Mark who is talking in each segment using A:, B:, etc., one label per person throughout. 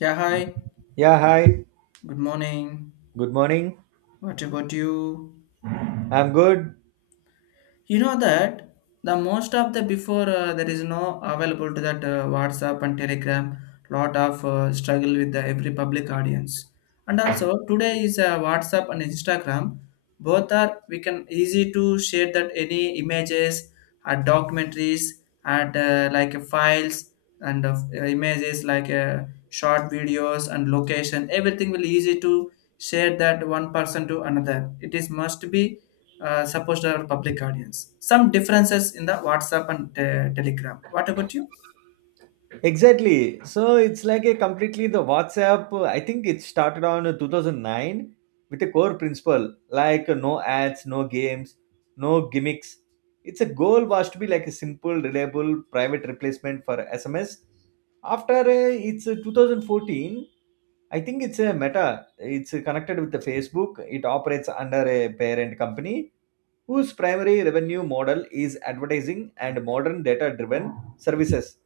A: Yeah, hi.
B: Yeah, hi.
A: Good morning.
B: Good morning.
A: What about you?
B: I'm good.
A: You know that the most of the before there is no available to that WhatsApp and Telegram. Lot of struggle with the every public audience. And also today is WhatsApp and Instagram. Both are we can easy to share that any images, or documentaries, and files and of images short videos and location. Everything will easy to share that one person to another. It is must be supposed to our public audience. Some differences in the WhatsApp and Telegram. What about you?
B: Exactly. So it's like a completely the WhatsApp. I think it started on 2009 with a core principle like no ads, no games, no gimmicks. Its a goal was to be like a simple, reliable, private replacement for SMS. After it's 2014, I think it's a Meta. It's connected with the Facebook. It operates under a parent company whose primary revenue model is advertising and modern data-driven services.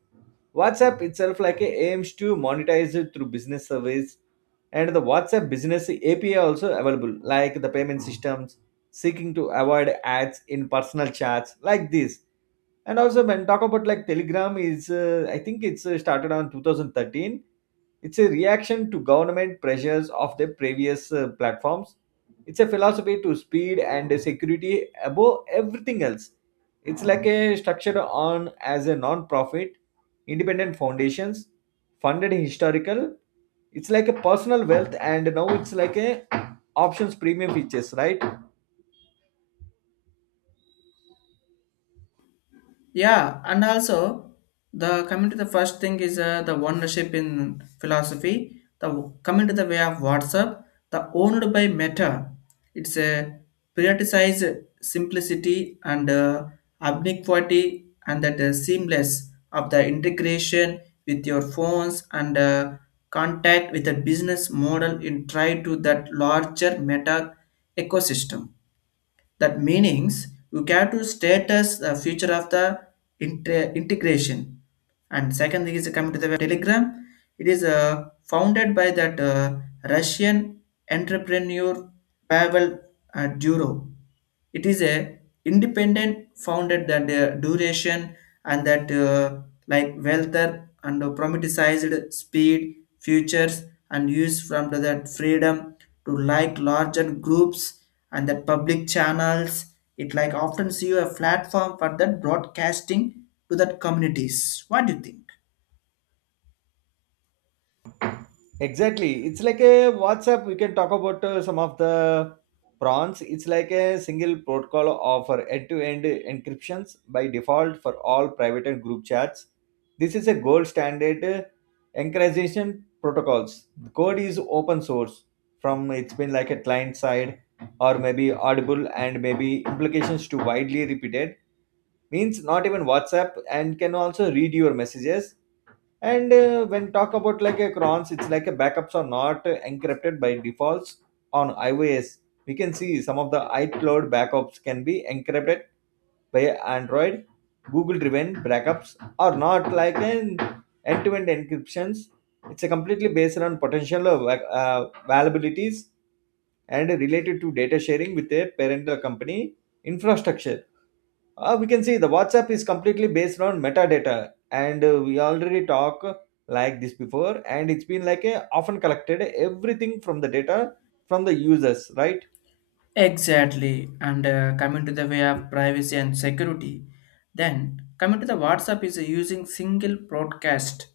B: WhatsApp itself like aims to monetize it through business service and the WhatsApp business API also available like the payment systems seeking to avoid ads in personal chats like this. And also when talk about like Telegram is I think it's started on 2013. It's a reaction to government pressures of the previous platforms. It's a philosophy to speed and security above everything else. It's like a structure on as a non-profit, independent foundations, funded historical. It's like a personal wealth, and now it's like a options premium features, right?
A: Yeah, and also the coming to the first thing is the ownership in philosophy. The coming to the way of WhatsApp, the owned by Meta, it's a prioritized simplicity and ubiquity and that seamless of the integration with your phones and contact with the business model in try to that larger Meta ecosystem. That meanings you have to status the future of the integration. And second thing is coming to the Telegram. It is founded by that Russian entrepreneur Pavel Duro. It is a independent founded that duration and that like wealther and prometheized speed futures and use that freedom to like larger groups and that public channels, it like often see you a platform for that broadcasting to that communities. What do you think?
B: Exactly. It's like a WhatsApp. We can talk about some of the prawns. It's like a single protocol offer end-to-end encryptions by default for all private and group chats. This is a gold standard encryption protocols. The code is open source from it's been like a client side or maybe audible and maybe implications to widely repeated means not even WhatsApp and can also read your messages, and when talk about like a crons, it's like a backups are not encrypted by defaults on iOS. We can see some of the iCloud backups can be encrypted by Android, Google-driven backups are not like an end-to-end encryptions. It's a completely based on potential vulnerabilities and related to data sharing with a parental company infrastructure. We can see the WhatsApp is completely based on metadata, and we already talk like this before, and it's been like a often collected everything from the data from the users, right?
A: Exactly. And coming to the way of privacy and security, then coming to the WhatsApp is using single broadcast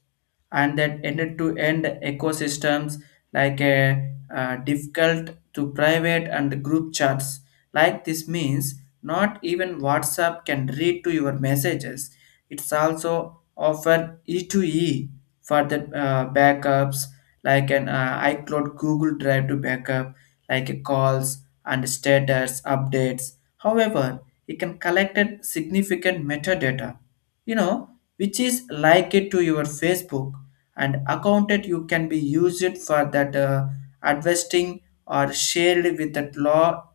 A: and that end-to-end ecosystems like uh, difficult to private and group chats. Like this means not even WhatsApp can read to your messages. It's also offer e to e for the backups like an iCloud Google Drive to backup like a calls and status updates. However, it can collect a significant metadata, you know, which is like it to your Facebook and account that you can be used for that investing or shared with that law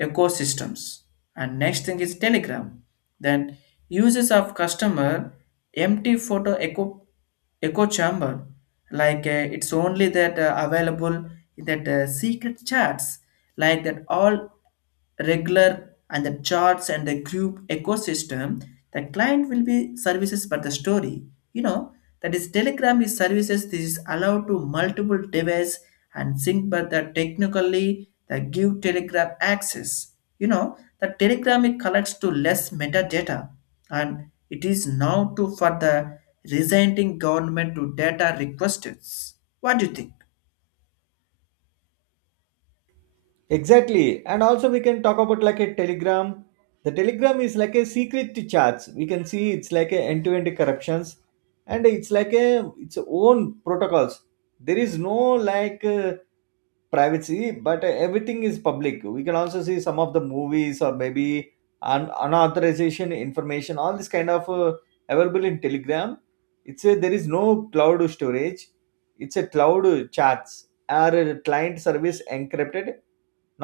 A: ecosystems. And next thing is Telegram. Then uses of customer empty photo echo echo chamber it's only that available in that secret chats like that all regular and the charts and the group ecosystem, the client will be services but the story, you know, that is telegram is services, this is allowed to multiple device and sync, but that technically they give telegram access. You know, the telegram it collects to less metadata and it is now to for the resenting government to data requests. What do you think?
B: Exactly, and also we can talk about like a Telegram. The Telegram is like a secret chats. We can see it's like a end-to-end corruptions, and it's like a its own protocols. There is no like. Privacy but everything is public. We can also see some of the movies or maybe unauthorization information, all this kind of available in telegram. It's a, there is no cloud storage. It's a cloud chats, our client service encrypted,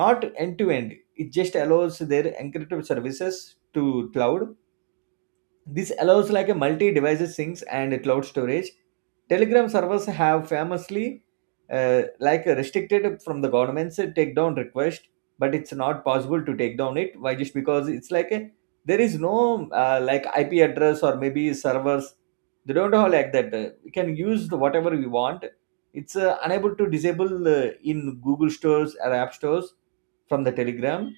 B: not end to end. It just allows their encrypted services to cloud. This allows like a multi-device syncs and cloud storage. Telegram servers have famously like restricted from the government's takedown request, but it's not possible to take down it. Why? Just because it's like a, there is no like IP address or maybe servers. They don't have like that. We can use the whatever we want. It's unable to disable in Google stores or app stores from the Telegram.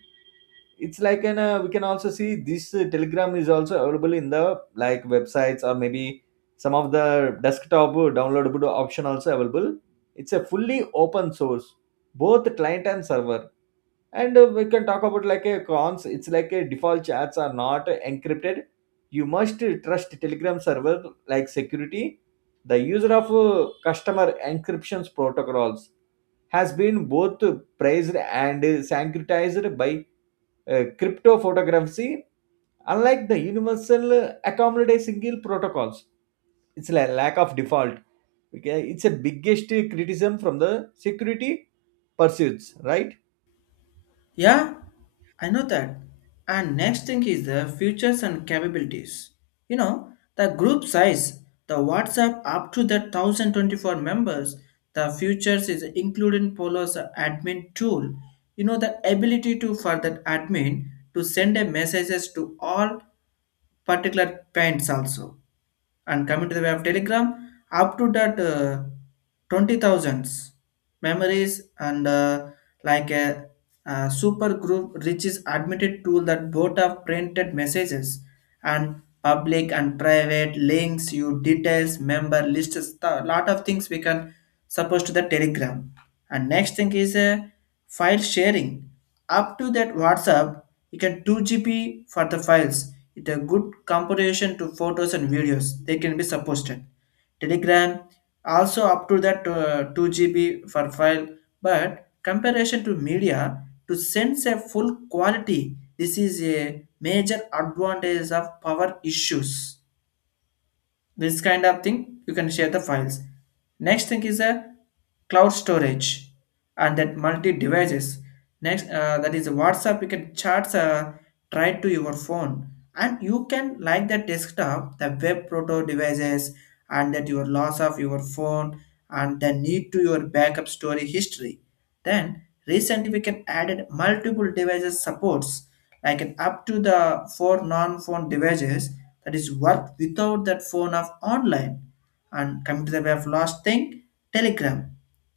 B: It's like an we can also see this telegram is also available in the like websites or maybe some of the desktop downloadable option also available. It's a fully open source, both the client and server. And we can talk about like a cons. It's like a default chats are not encrypted. You must trust telegram server like security. The user of customer encryptions protocols has been both praised and sanctioned by cryptophotography, unlike the universal, accommodate single protocols. It's a lack of default. Okay, it's a biggest criticism from the security pursuits, right?
A: Yeah, I know that. And next thing is the futures and capabilities. You know, the group size, the WhatsApp up to the 1024 members, the futures is included in Polo's admin tool. You know, the ability to for that admin to send a messages to all particular paints also, and coming to the way of telegram up to that 20000s memories and like a, super group reaches admitted tool that both of printed messages and public and private links, you details member lists, a lot of things we can suppose to the telegram. And next thing is a file sharing. Up to that WhatsApp, you can 2GB for the files. It's a good comparison to photos and videos. They can be supposted. Telegram also up to that 2GB for file, but comparison to media to sense a full quality. This is a major advantage of power issues, this kind of thing you can share the files. Next thing is a cloud storage and that multi devices. Next that is whatsapp, you can charge try to your phone and you can like the desktop, the web proto devices and that your loss of your phone and the need to your backup story history. Then recently we can added multiple devices supports like an up to the four non-phone devices that is work without that phone of online. And coming to the way of last thing, Telegram,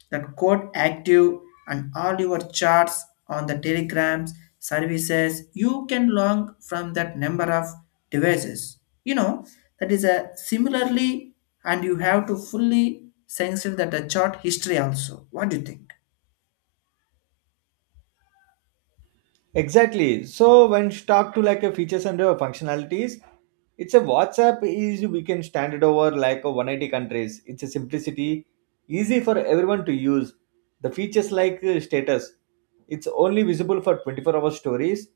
A: that code active and all your charts on the telegrams services, you can log from that number of devices. You know, that is a similarly and you have to fully sensitive that the chart history also. What do you think?
B: Exactly. So when you talk to like a features and functionalities, it's a WhatsApp is we can stand it over like a 180 countries. It's a simplicity, easy for everyone to use. The features like status. It's only visible for 24-hour stories,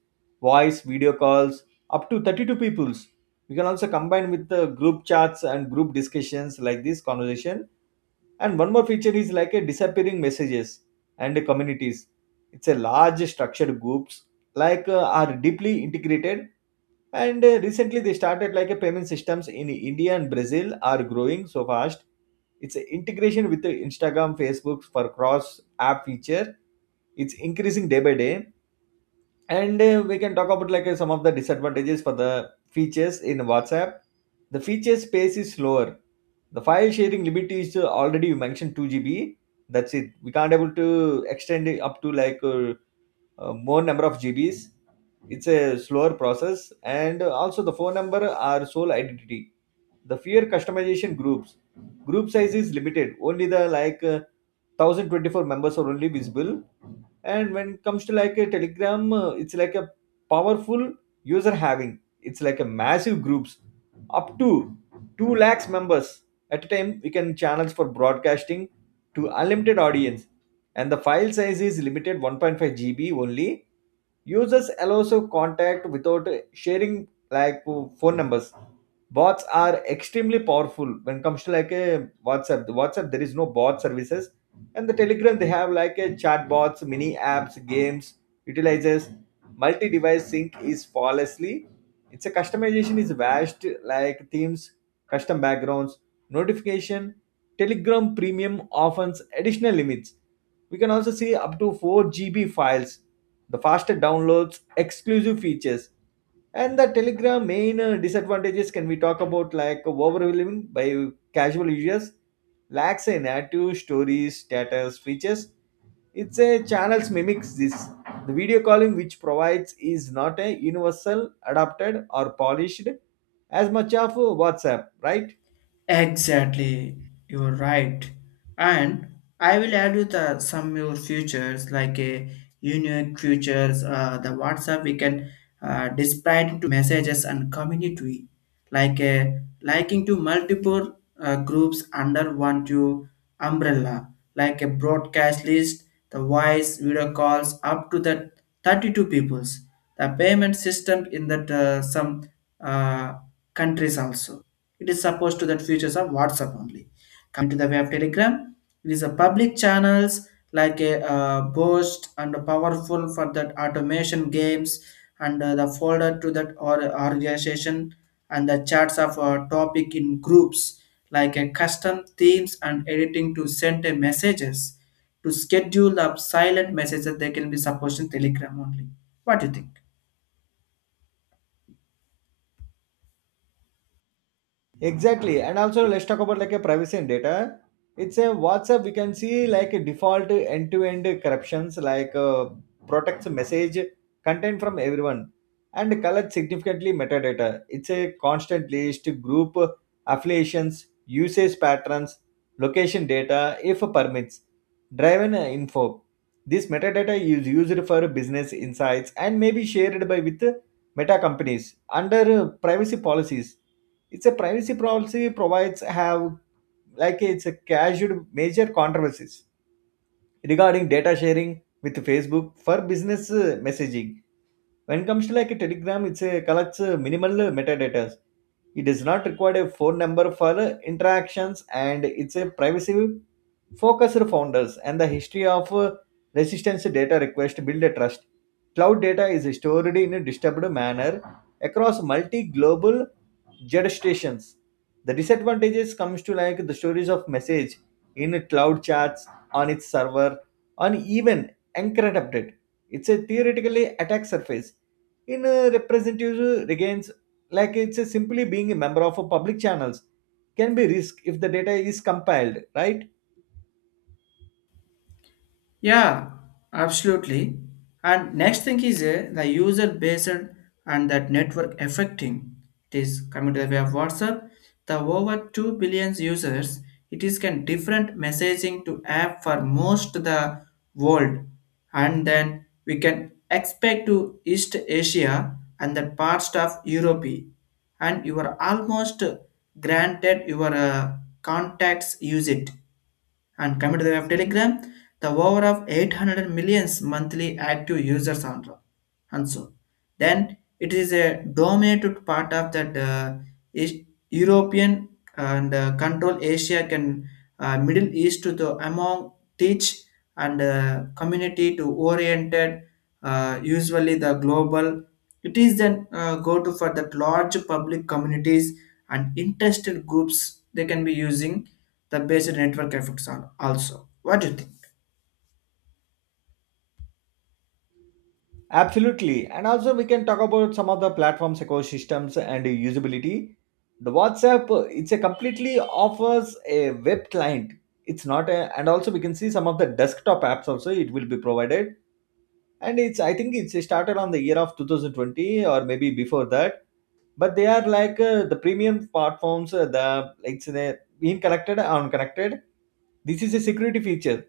B: voice, video calls, up to 32 peoples. We can also combine with the group chats and group discussions like this conversation. And one more feature is like a disappearing messages and communities. It's a large structured groups like are deeply integrated. And recently they started like a payment systems in India and Brazil are growing so fast. It's a integration with the instagram facebook for cross app feature. It's increasing day by day. And we can talk about like some of the disadvantages for the features in whatsapp. The feature space is slower. The file sharing limit is already you mentioned 2 GB, that's it. We can't able to extend it up to like more number of GBs. It's a slower process, and also the phone number are sole identity. The fewer customization groups, group size is limited. Only the like 1024 members are only visible. And when it comes to like a Telegram, it's like a powerful user having. It's like a massive groups up to 2 lakhs members at a time. We can channels for broadcasting to unlimited audience, and the file size is limited 1.5 gb only. Users allow also contact without sharing like phone numbers. Bots are extremely powerful. When it comes to like a whatsapp, there is no bot services. And the telegram, they have like a chatbots, mini apps, games, utilizes. Multi-device sync is flawlessly. It's a customization is vast, like themes, custom backgrounds, notification. Telegram premium offers additional limits. We can also see up to 4 GB files, the faster downloads, exclusive features. And the Telegram main disadvantages can we talk about like overwhelming by casual users, lacks in active stories, status, features. It's a channels mimics this. The video calling which provides is not a universal, adapted or polished as much of WhatsApp, right?
A: Exactly, you're right. And I will add you the some more features like a unique features. The WhatsApp we can display to messages and community, like a liking to multiple groups under one to umbrella, like a broadcast list, the voice, video calls up to the 32 peoples, the payment system in that some uh, countries also. It is supposed to that features of WhatsApp only. Coming to the way of Telegram, it is a public channels like a boast and powerful for that automation games and the folder to that or organization and the charts of topic in groups like a custom themes and editing to send a messages to schedule the silent messages, they can be supposed in telegram only. What do you think?
B: Exactly. And also let's talk about like a privacy and data. It's a WhatsApp we can see like a default end-to-end corruptions like protects message content from everyone and collects significantly metadata. It's a constant list group affiliations, usage patterns, location data if permits, driven info. This metadata is used for business insights and may be shared by with meta companies under privacy policies. It's a privacy policy provides have like it's a casual major controversies regarding data sharing with facebook for business messaging. When it comes to like a telegram, it's a collects minimal metadata. It does not require a phone number for interactions, and it's a privacy focused founders and the history of resistance data request build a trust. Cloud data is stored in a distributed manner across multi global jurisdictions. The disadvantages comes to like the storage of message in cloud chats on its server on even encrypt update. It's a theoretically attack surface in a representative against like it's a simply being a member of a public channels can be risk if the data is compiled, right?
A: Yeah, absolutely. And next thing is the user based and that network affecting. It is coming to the way of WhatsApp. The over 2 billion users, it is can different messaging to app for most the world. And then we can expect to East Asia and the parts of Europe. And you are almost granted your contacts use it, and coming to the web Telegram, the over of 800 millions monthly active users on the- and so. Then it is a dominated part of that East- European and control Asia can Middle East to the among teach and community to oriented usually the global, it is then go to for that large public communities and interested groups they can be using the basic network effects are also. What do you think?
B: Absolutely. And also we can talk about some of the platforms ecosystems and usability. The whatsapp it's a completely offers a web client. It's not a, and also we can see some of the desktop apps also it will be provided. And it's I think it's started on the year of 2020 or maybe before that. But they are like the premium platforms, the like it's being connected or unconnected. This is a security feature,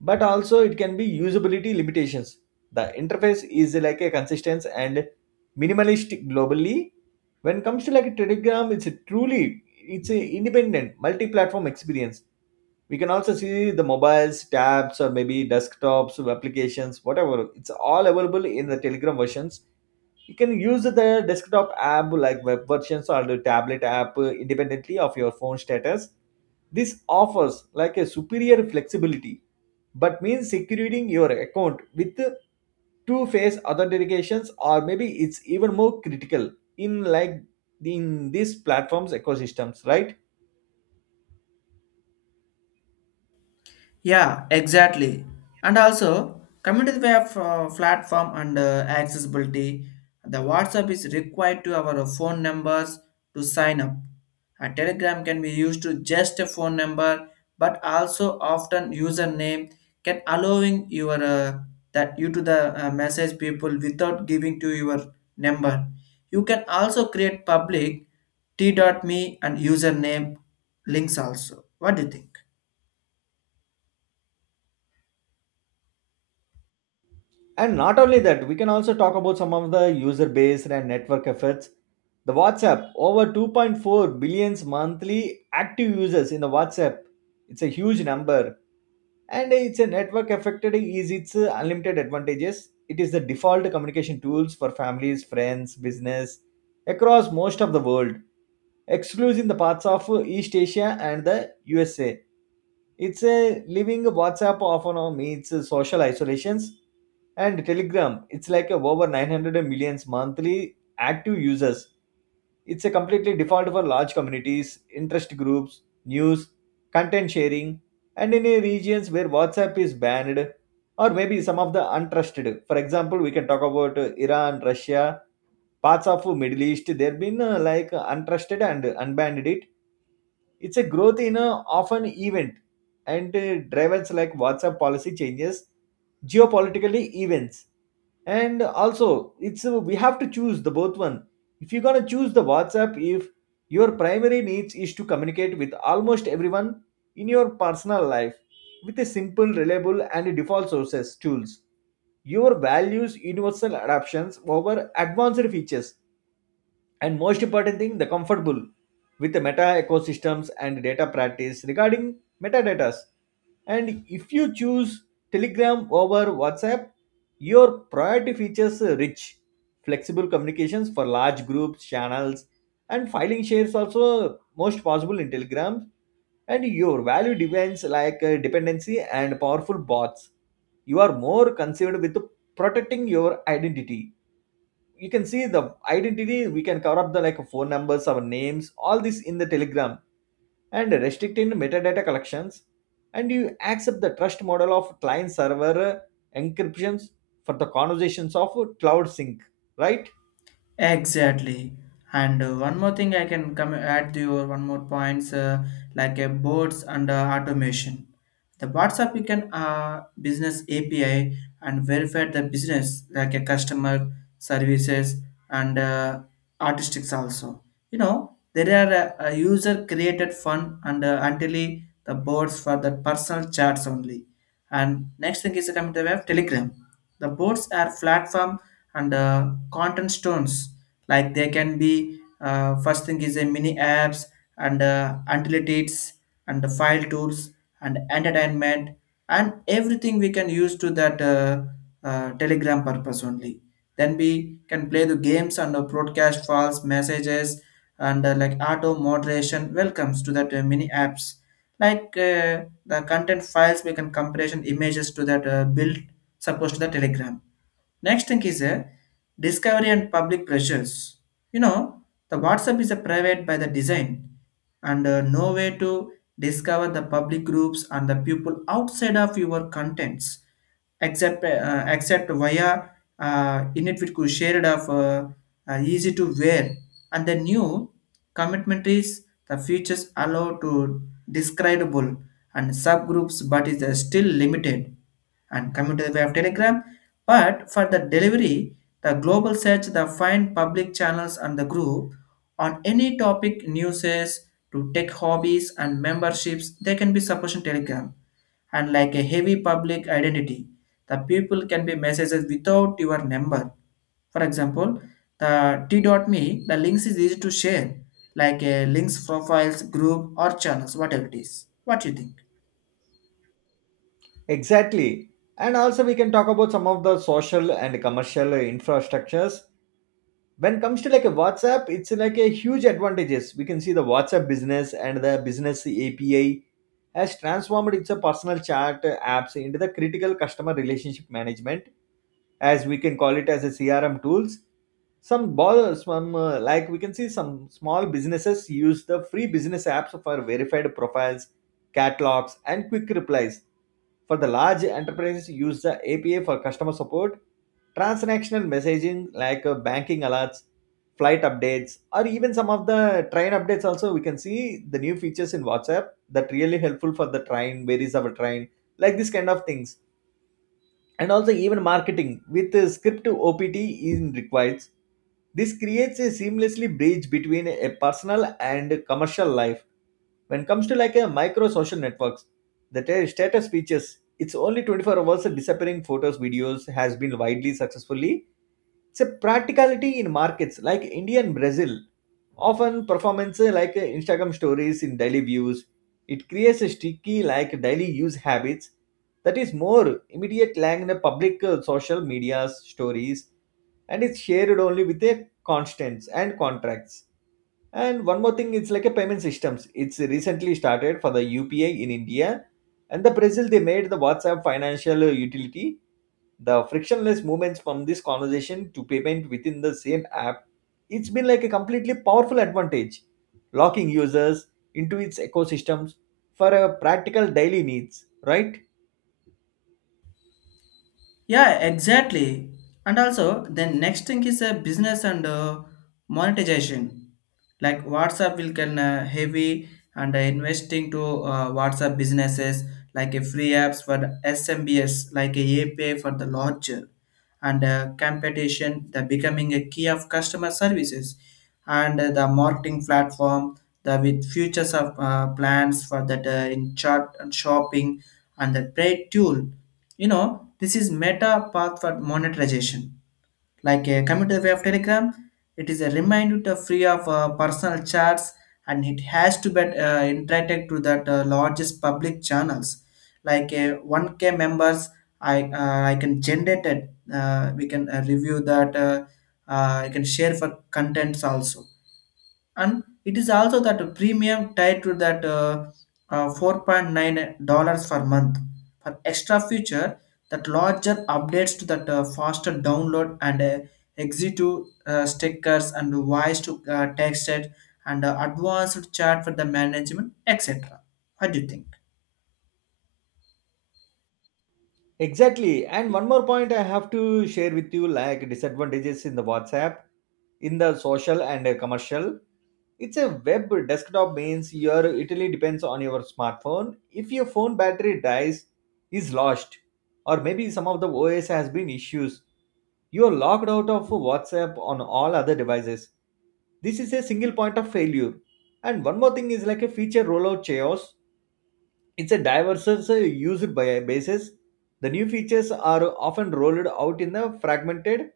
B: but also it can be usability limitations. The interface is like a consistent and minimalist globally. When it comes to like a Telegram, it's a truly it's a independent multi-platform experience. We can also see the mobiles, tabs, or maybe desktops, applications, whatever. It's all available in the Telegram versions. You can use the desktop app like web versions or the tablet app independently of your phone status. This offers like a superior flexibility, but means securing your account with two phase authentications or maybe it's even more critical in like in these platforms ecosystems, right?
A: Yeah, exactly. And also, community web platform and accessibility. The WhatsApp is required to our phone numbers to sign up. A Telegram can be used to just a phone number, but also often username can allowing your that you to the message people without giving to your number. You can also create public t.me and username links also. What do you think?
B: And not only that, we can also talk about some of the user based and network effects. The WhatsApp, over 2.4 billions monthly active users in the WhatsApp. It's a huge number. And it's a network affected is its unlimited advantages. It is the default communication tools for families, friends, business across most of the world exclusive in the parts of East Asia and the USA. It's a living WhatsApp often now means social isolations. And Telegram, it's like a over 900 millions monthly active users. It's a completely default for large communities, interest groups, news, content sharing, and in a regions where WhatsApp is banned or maybe some of the untrusted. For example, we can talk about Iran, Russia, parts of Middle East, they've been like untrusted and unbanned it. It's a growth in a often event, and drivers like WhatsApp policy changes, geopolitically events, and also it's we have to choose the both one. If you're gonna choose the WhatsApp, if your primary needs is to communicate with almost everyone in your personal life with a simple, reliable, and default sources tools. Your values universal adoptions over advanced features and most important thing the comfortable with the meta ecosystems and data practice regarding metadatas. And if you choose Telegram over WhatsApp, your priority features rich flexible communications for large groups channels and filing shares also most possible in Telegram. And your value depends like dependency and powerful bots. You are more concerned with protecting your identity. You can see the identity, we can cover up the like phone numbers, our names, all this in the Telegram and restricting metadata collections. And you accept the trust model of client server encryptions for the conversations of cloud sync, right?
A: Exactly. And one more thing I can come add to your one more points like a boards and automation. The WhatsApp you can business API and verify the business like a customer services and artistics also. You know there are a user created fun and until the boards for the personal chats only. And next thing is coming to the web Telegram. The boards are platform and content stones like they can be first thing is a mini apps and utilities and the file tools and entertainment and everything we can use to that telegram purpose only, then we can play the games and the broadcast files messages and like auto moderation welcomes to that mini apps the content files we can compression images to that build supposed to the telegram. Next thing is a discovery and public pressures. You know, the WhatsApp is a private by the design and no way to discover the public groups and the people outside of your contents except via init shared of easy to wear, and the new commitment is the features allow to describable and subgroups but is still limited, and coming to the way of Telegram. But for the delivery, the global search, the find public channels and the group on any topic, newses to tech hobbies and memberships, they can be supporting Telegram. And like a heavy public identity, the people can be messages without your number. For example, the t.me, the links is easy to share, like a links profiles, group or channels, whatever it is. What do you think?
B: Exactly. And also we can talk about some of the social and commercial infrastructures. When it comes to like a WhatsApp, it's like a huge advantages. We can see the WhatsApp business and the business API has transformed its a personal chat apps into the critical customer relationship management, as we can call it as a CRM tools. Some ball some like we can see some small businesses use the free business apps for verified profiles, catalogs and quick replies. For the large enterprises use the APA for customer support, transactional messaging like banking alerts, flight updates, or even some of the train updates. Also we can see the new features in WhatsApp that really helpful for the train, where is our train, like this kind of things. And also even marketing with script OPT is required. This creates a seamlessly bridge between a personal and commercial life. When it comes to like a micro social networks, the status features, it's only 24 hours disappearing photos, videos has been widely successfully. It's a practicality in markets like India and Brazil. Often performances like Instagram stories in daily views. It creates a sticky like daily use habits that is more immediate like the public social media stories, and it's shared only with a constants and contracts. And one more thing, it's like a payment systems. It's recently started for the UPI in India and the Brazil. They made the WhatsApp financial utility, the frictionless movements from this conversation to payment within the same app. It's been like a completely powerful advantage locking users into its ecosystems for a practical daily needs, right?
A: Yeah, exactly. And also, the next thing is a business and monetization. Like WhatsApp will can heavy and investing to WhatsApp businesses like a free apps for the SMBs like a API for the launcher and competition the becoming a key of customer services and the marketing platform, the with futures of plans for that in chart and shopping and the trade tool. You know this is meta path for monetization like a community way of telegram. It is a reminder to free of personal chats and it has to be interacted to that largest public channels 1k members. I can generate it, we can review that I can share for contents also, and it is also that premium tied to that $4.9 per month for extra feature that larger updates to that faster download and executive stickers and voice to text it and advanced chat for the management etc. What do you think?
B: Exactly. And one more point I have to share with you like disadvantages in the WhatsApp in the social and commercial. It's a web desktop means your utility depends on your smartphone. If your phone battery dies, is lost, or maybe some of the OS has been issues, you are locked out of WhatsApp on all other devices. This is a single point of failure. And one more thing is like a feature rollout chaos. It's a diverse basis. The new features are often rolled out in a fragmented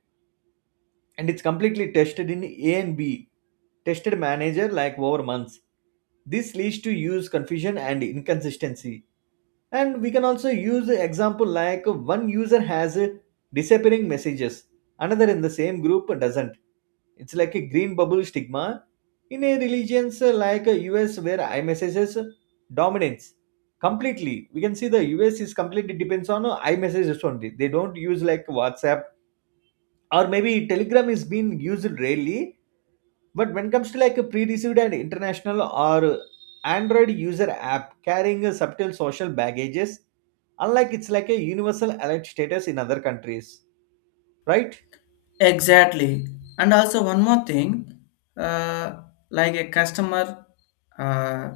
B: and it's completely tested in A and B tested manager like over months. This leads to use confusion and inconsistency. And we can also use the example like one user has a disappearing messages, another in the same group doesn't. It's like a green bubble stigma in a religions like US where iMessages dominates completely. We can see the US is completely depends on iMessages only. They don't use like WhatsApp or maybe Telegram is being used rarely. But when it comes to like a pre-received and international or Android user app carrying a subtle social baggages, unlike it's like a universal alert status in other countries, right?
A: Exactly. And also one more thing, uh, like a customer uh,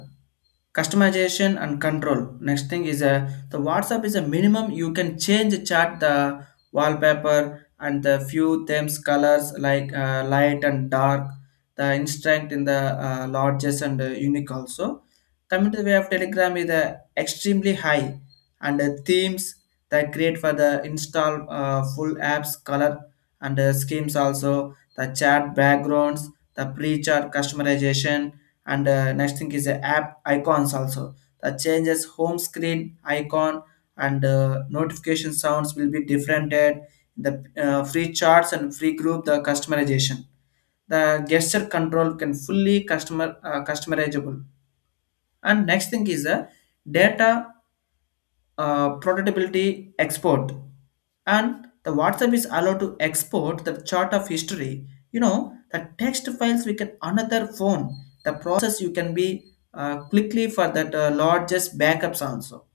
A: customization and control. Next thing is the WhatsApp is a minimum you can change the chart, the wallpaper and the few themes colors light and dark, the instant in the largest and unique also. Coming to the way of Telegram is extremely high and the themes that create for the install full apps color and schemes also, the chat backgrounds, the pre-chat customization, and next thing is the app icons also, the changes home screen icon and notification sounds will be different at the free charts and free group the customization, the gesture control can fully customer customizable. And next thing is the data prototypability export, and the whatsapp is allowed to export the chart of history. You know the text files we can another phone, the process you can be quickly for that largest backups also,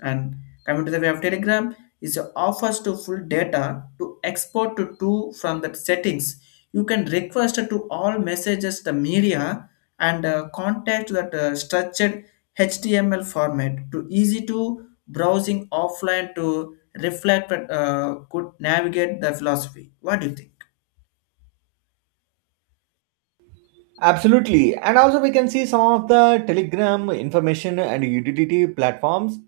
A: and coming to the way of Telegram is offers to full data to export to two from the settings. You can request to all messages the media and contact that structured HTML format to easy to browsing offline to reflect could navigate the philosophy. What do you think?
B: Absolutely. And also we can see some of the Telegram information and utility platforms.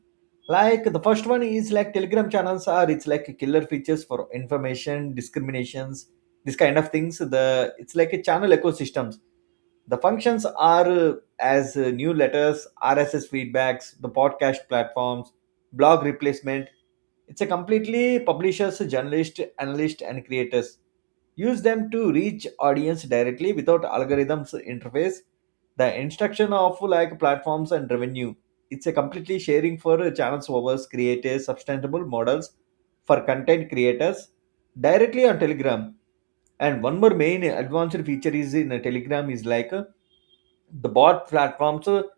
B: Like the first one is like Telegram channels are it's like killer features for information discriminations, this kind of things. The it's like a channel ecosystem. The functions are as new letters, RSS feedbacks, the podcast platforms, blog replacement. It's a completely publishers, journalists, analysts, and creators. Use them to reach audience directly without algorithms interface. The instruction of like platforms and revenue. It's a completely sharing for channels overs creators sustainable models for content creators directly on Telegram. And one more main advanced feature is in Telegram is like the bot platform. So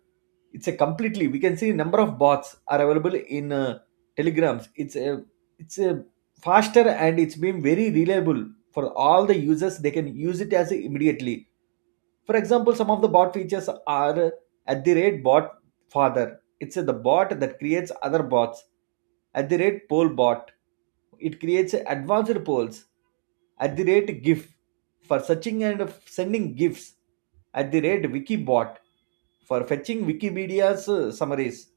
B: it's a completely we can see number of bots are available in telegrams. It's a faster and it's been very reliable for all the users, they can use it as immediately. For example, some of the bot features are at the rate bot father. It's the bot that creates other bots. At the rate poll bot, it creates advanced polls. At the rate GIF for searching and sending GIFs. At the rate wiki bot for fetching Wikipedia's summaries.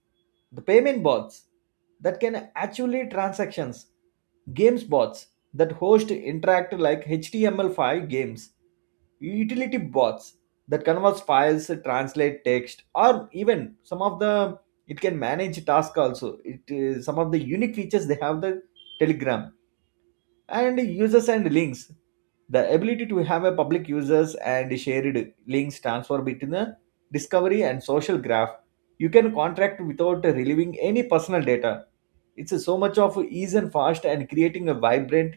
B: The payment bots that can actually transactions. Games bots that host interactive like HTML5 games, utility bots that converts files, translate text, or even some of the it can manage task also. It is some of the unique features they have the Telegram. And users and links, the ability to have a public users and shared links transfer between the discovery and social graph. You can contract without relieving any personal data. It's so much of ease and fast and creating a vibrant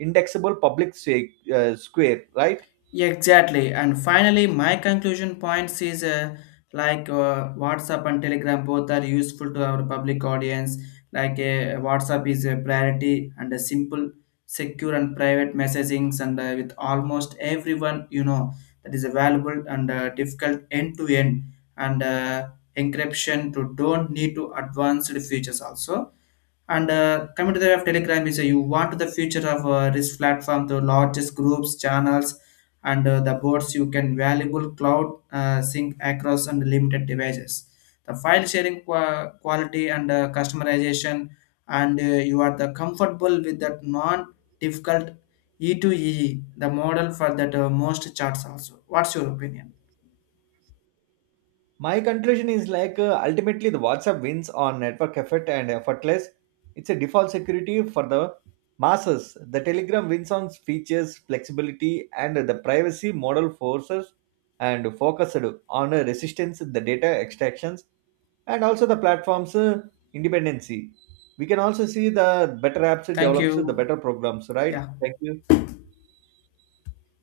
B: indexable public square, right?
A: Yeah, exactly. And finally, my conclusion points is WhatsApp and Telegram both are useful to our public audience. WhatsApp is a priority and a simple, secure and private messagings and with almost everyone, you know, that is available and difficult end to end and encryption to don't need to advanced features also, and coming to the way of Telegram is you want the future of this platform to largest groups, channels, and the boards you can valuable cloud sync across unlimited devices. The file sharing quality and customization, and you are the comfortable with that non-difficult E to e the model for that most charts also. What's your opinion?
B: My conclusion is like ultimately the WhatsApp wins on network effect and effortless. It's a default security for the masses. The Telegram wins on features, flexibility, and the privacy model forces and focused on resistance, the data extractions, and also the platform's independency. We can also see the better apps
A: Thank
B: develops the better
A: you.
B: programs, right?
A: Yeah.
B: Thank you.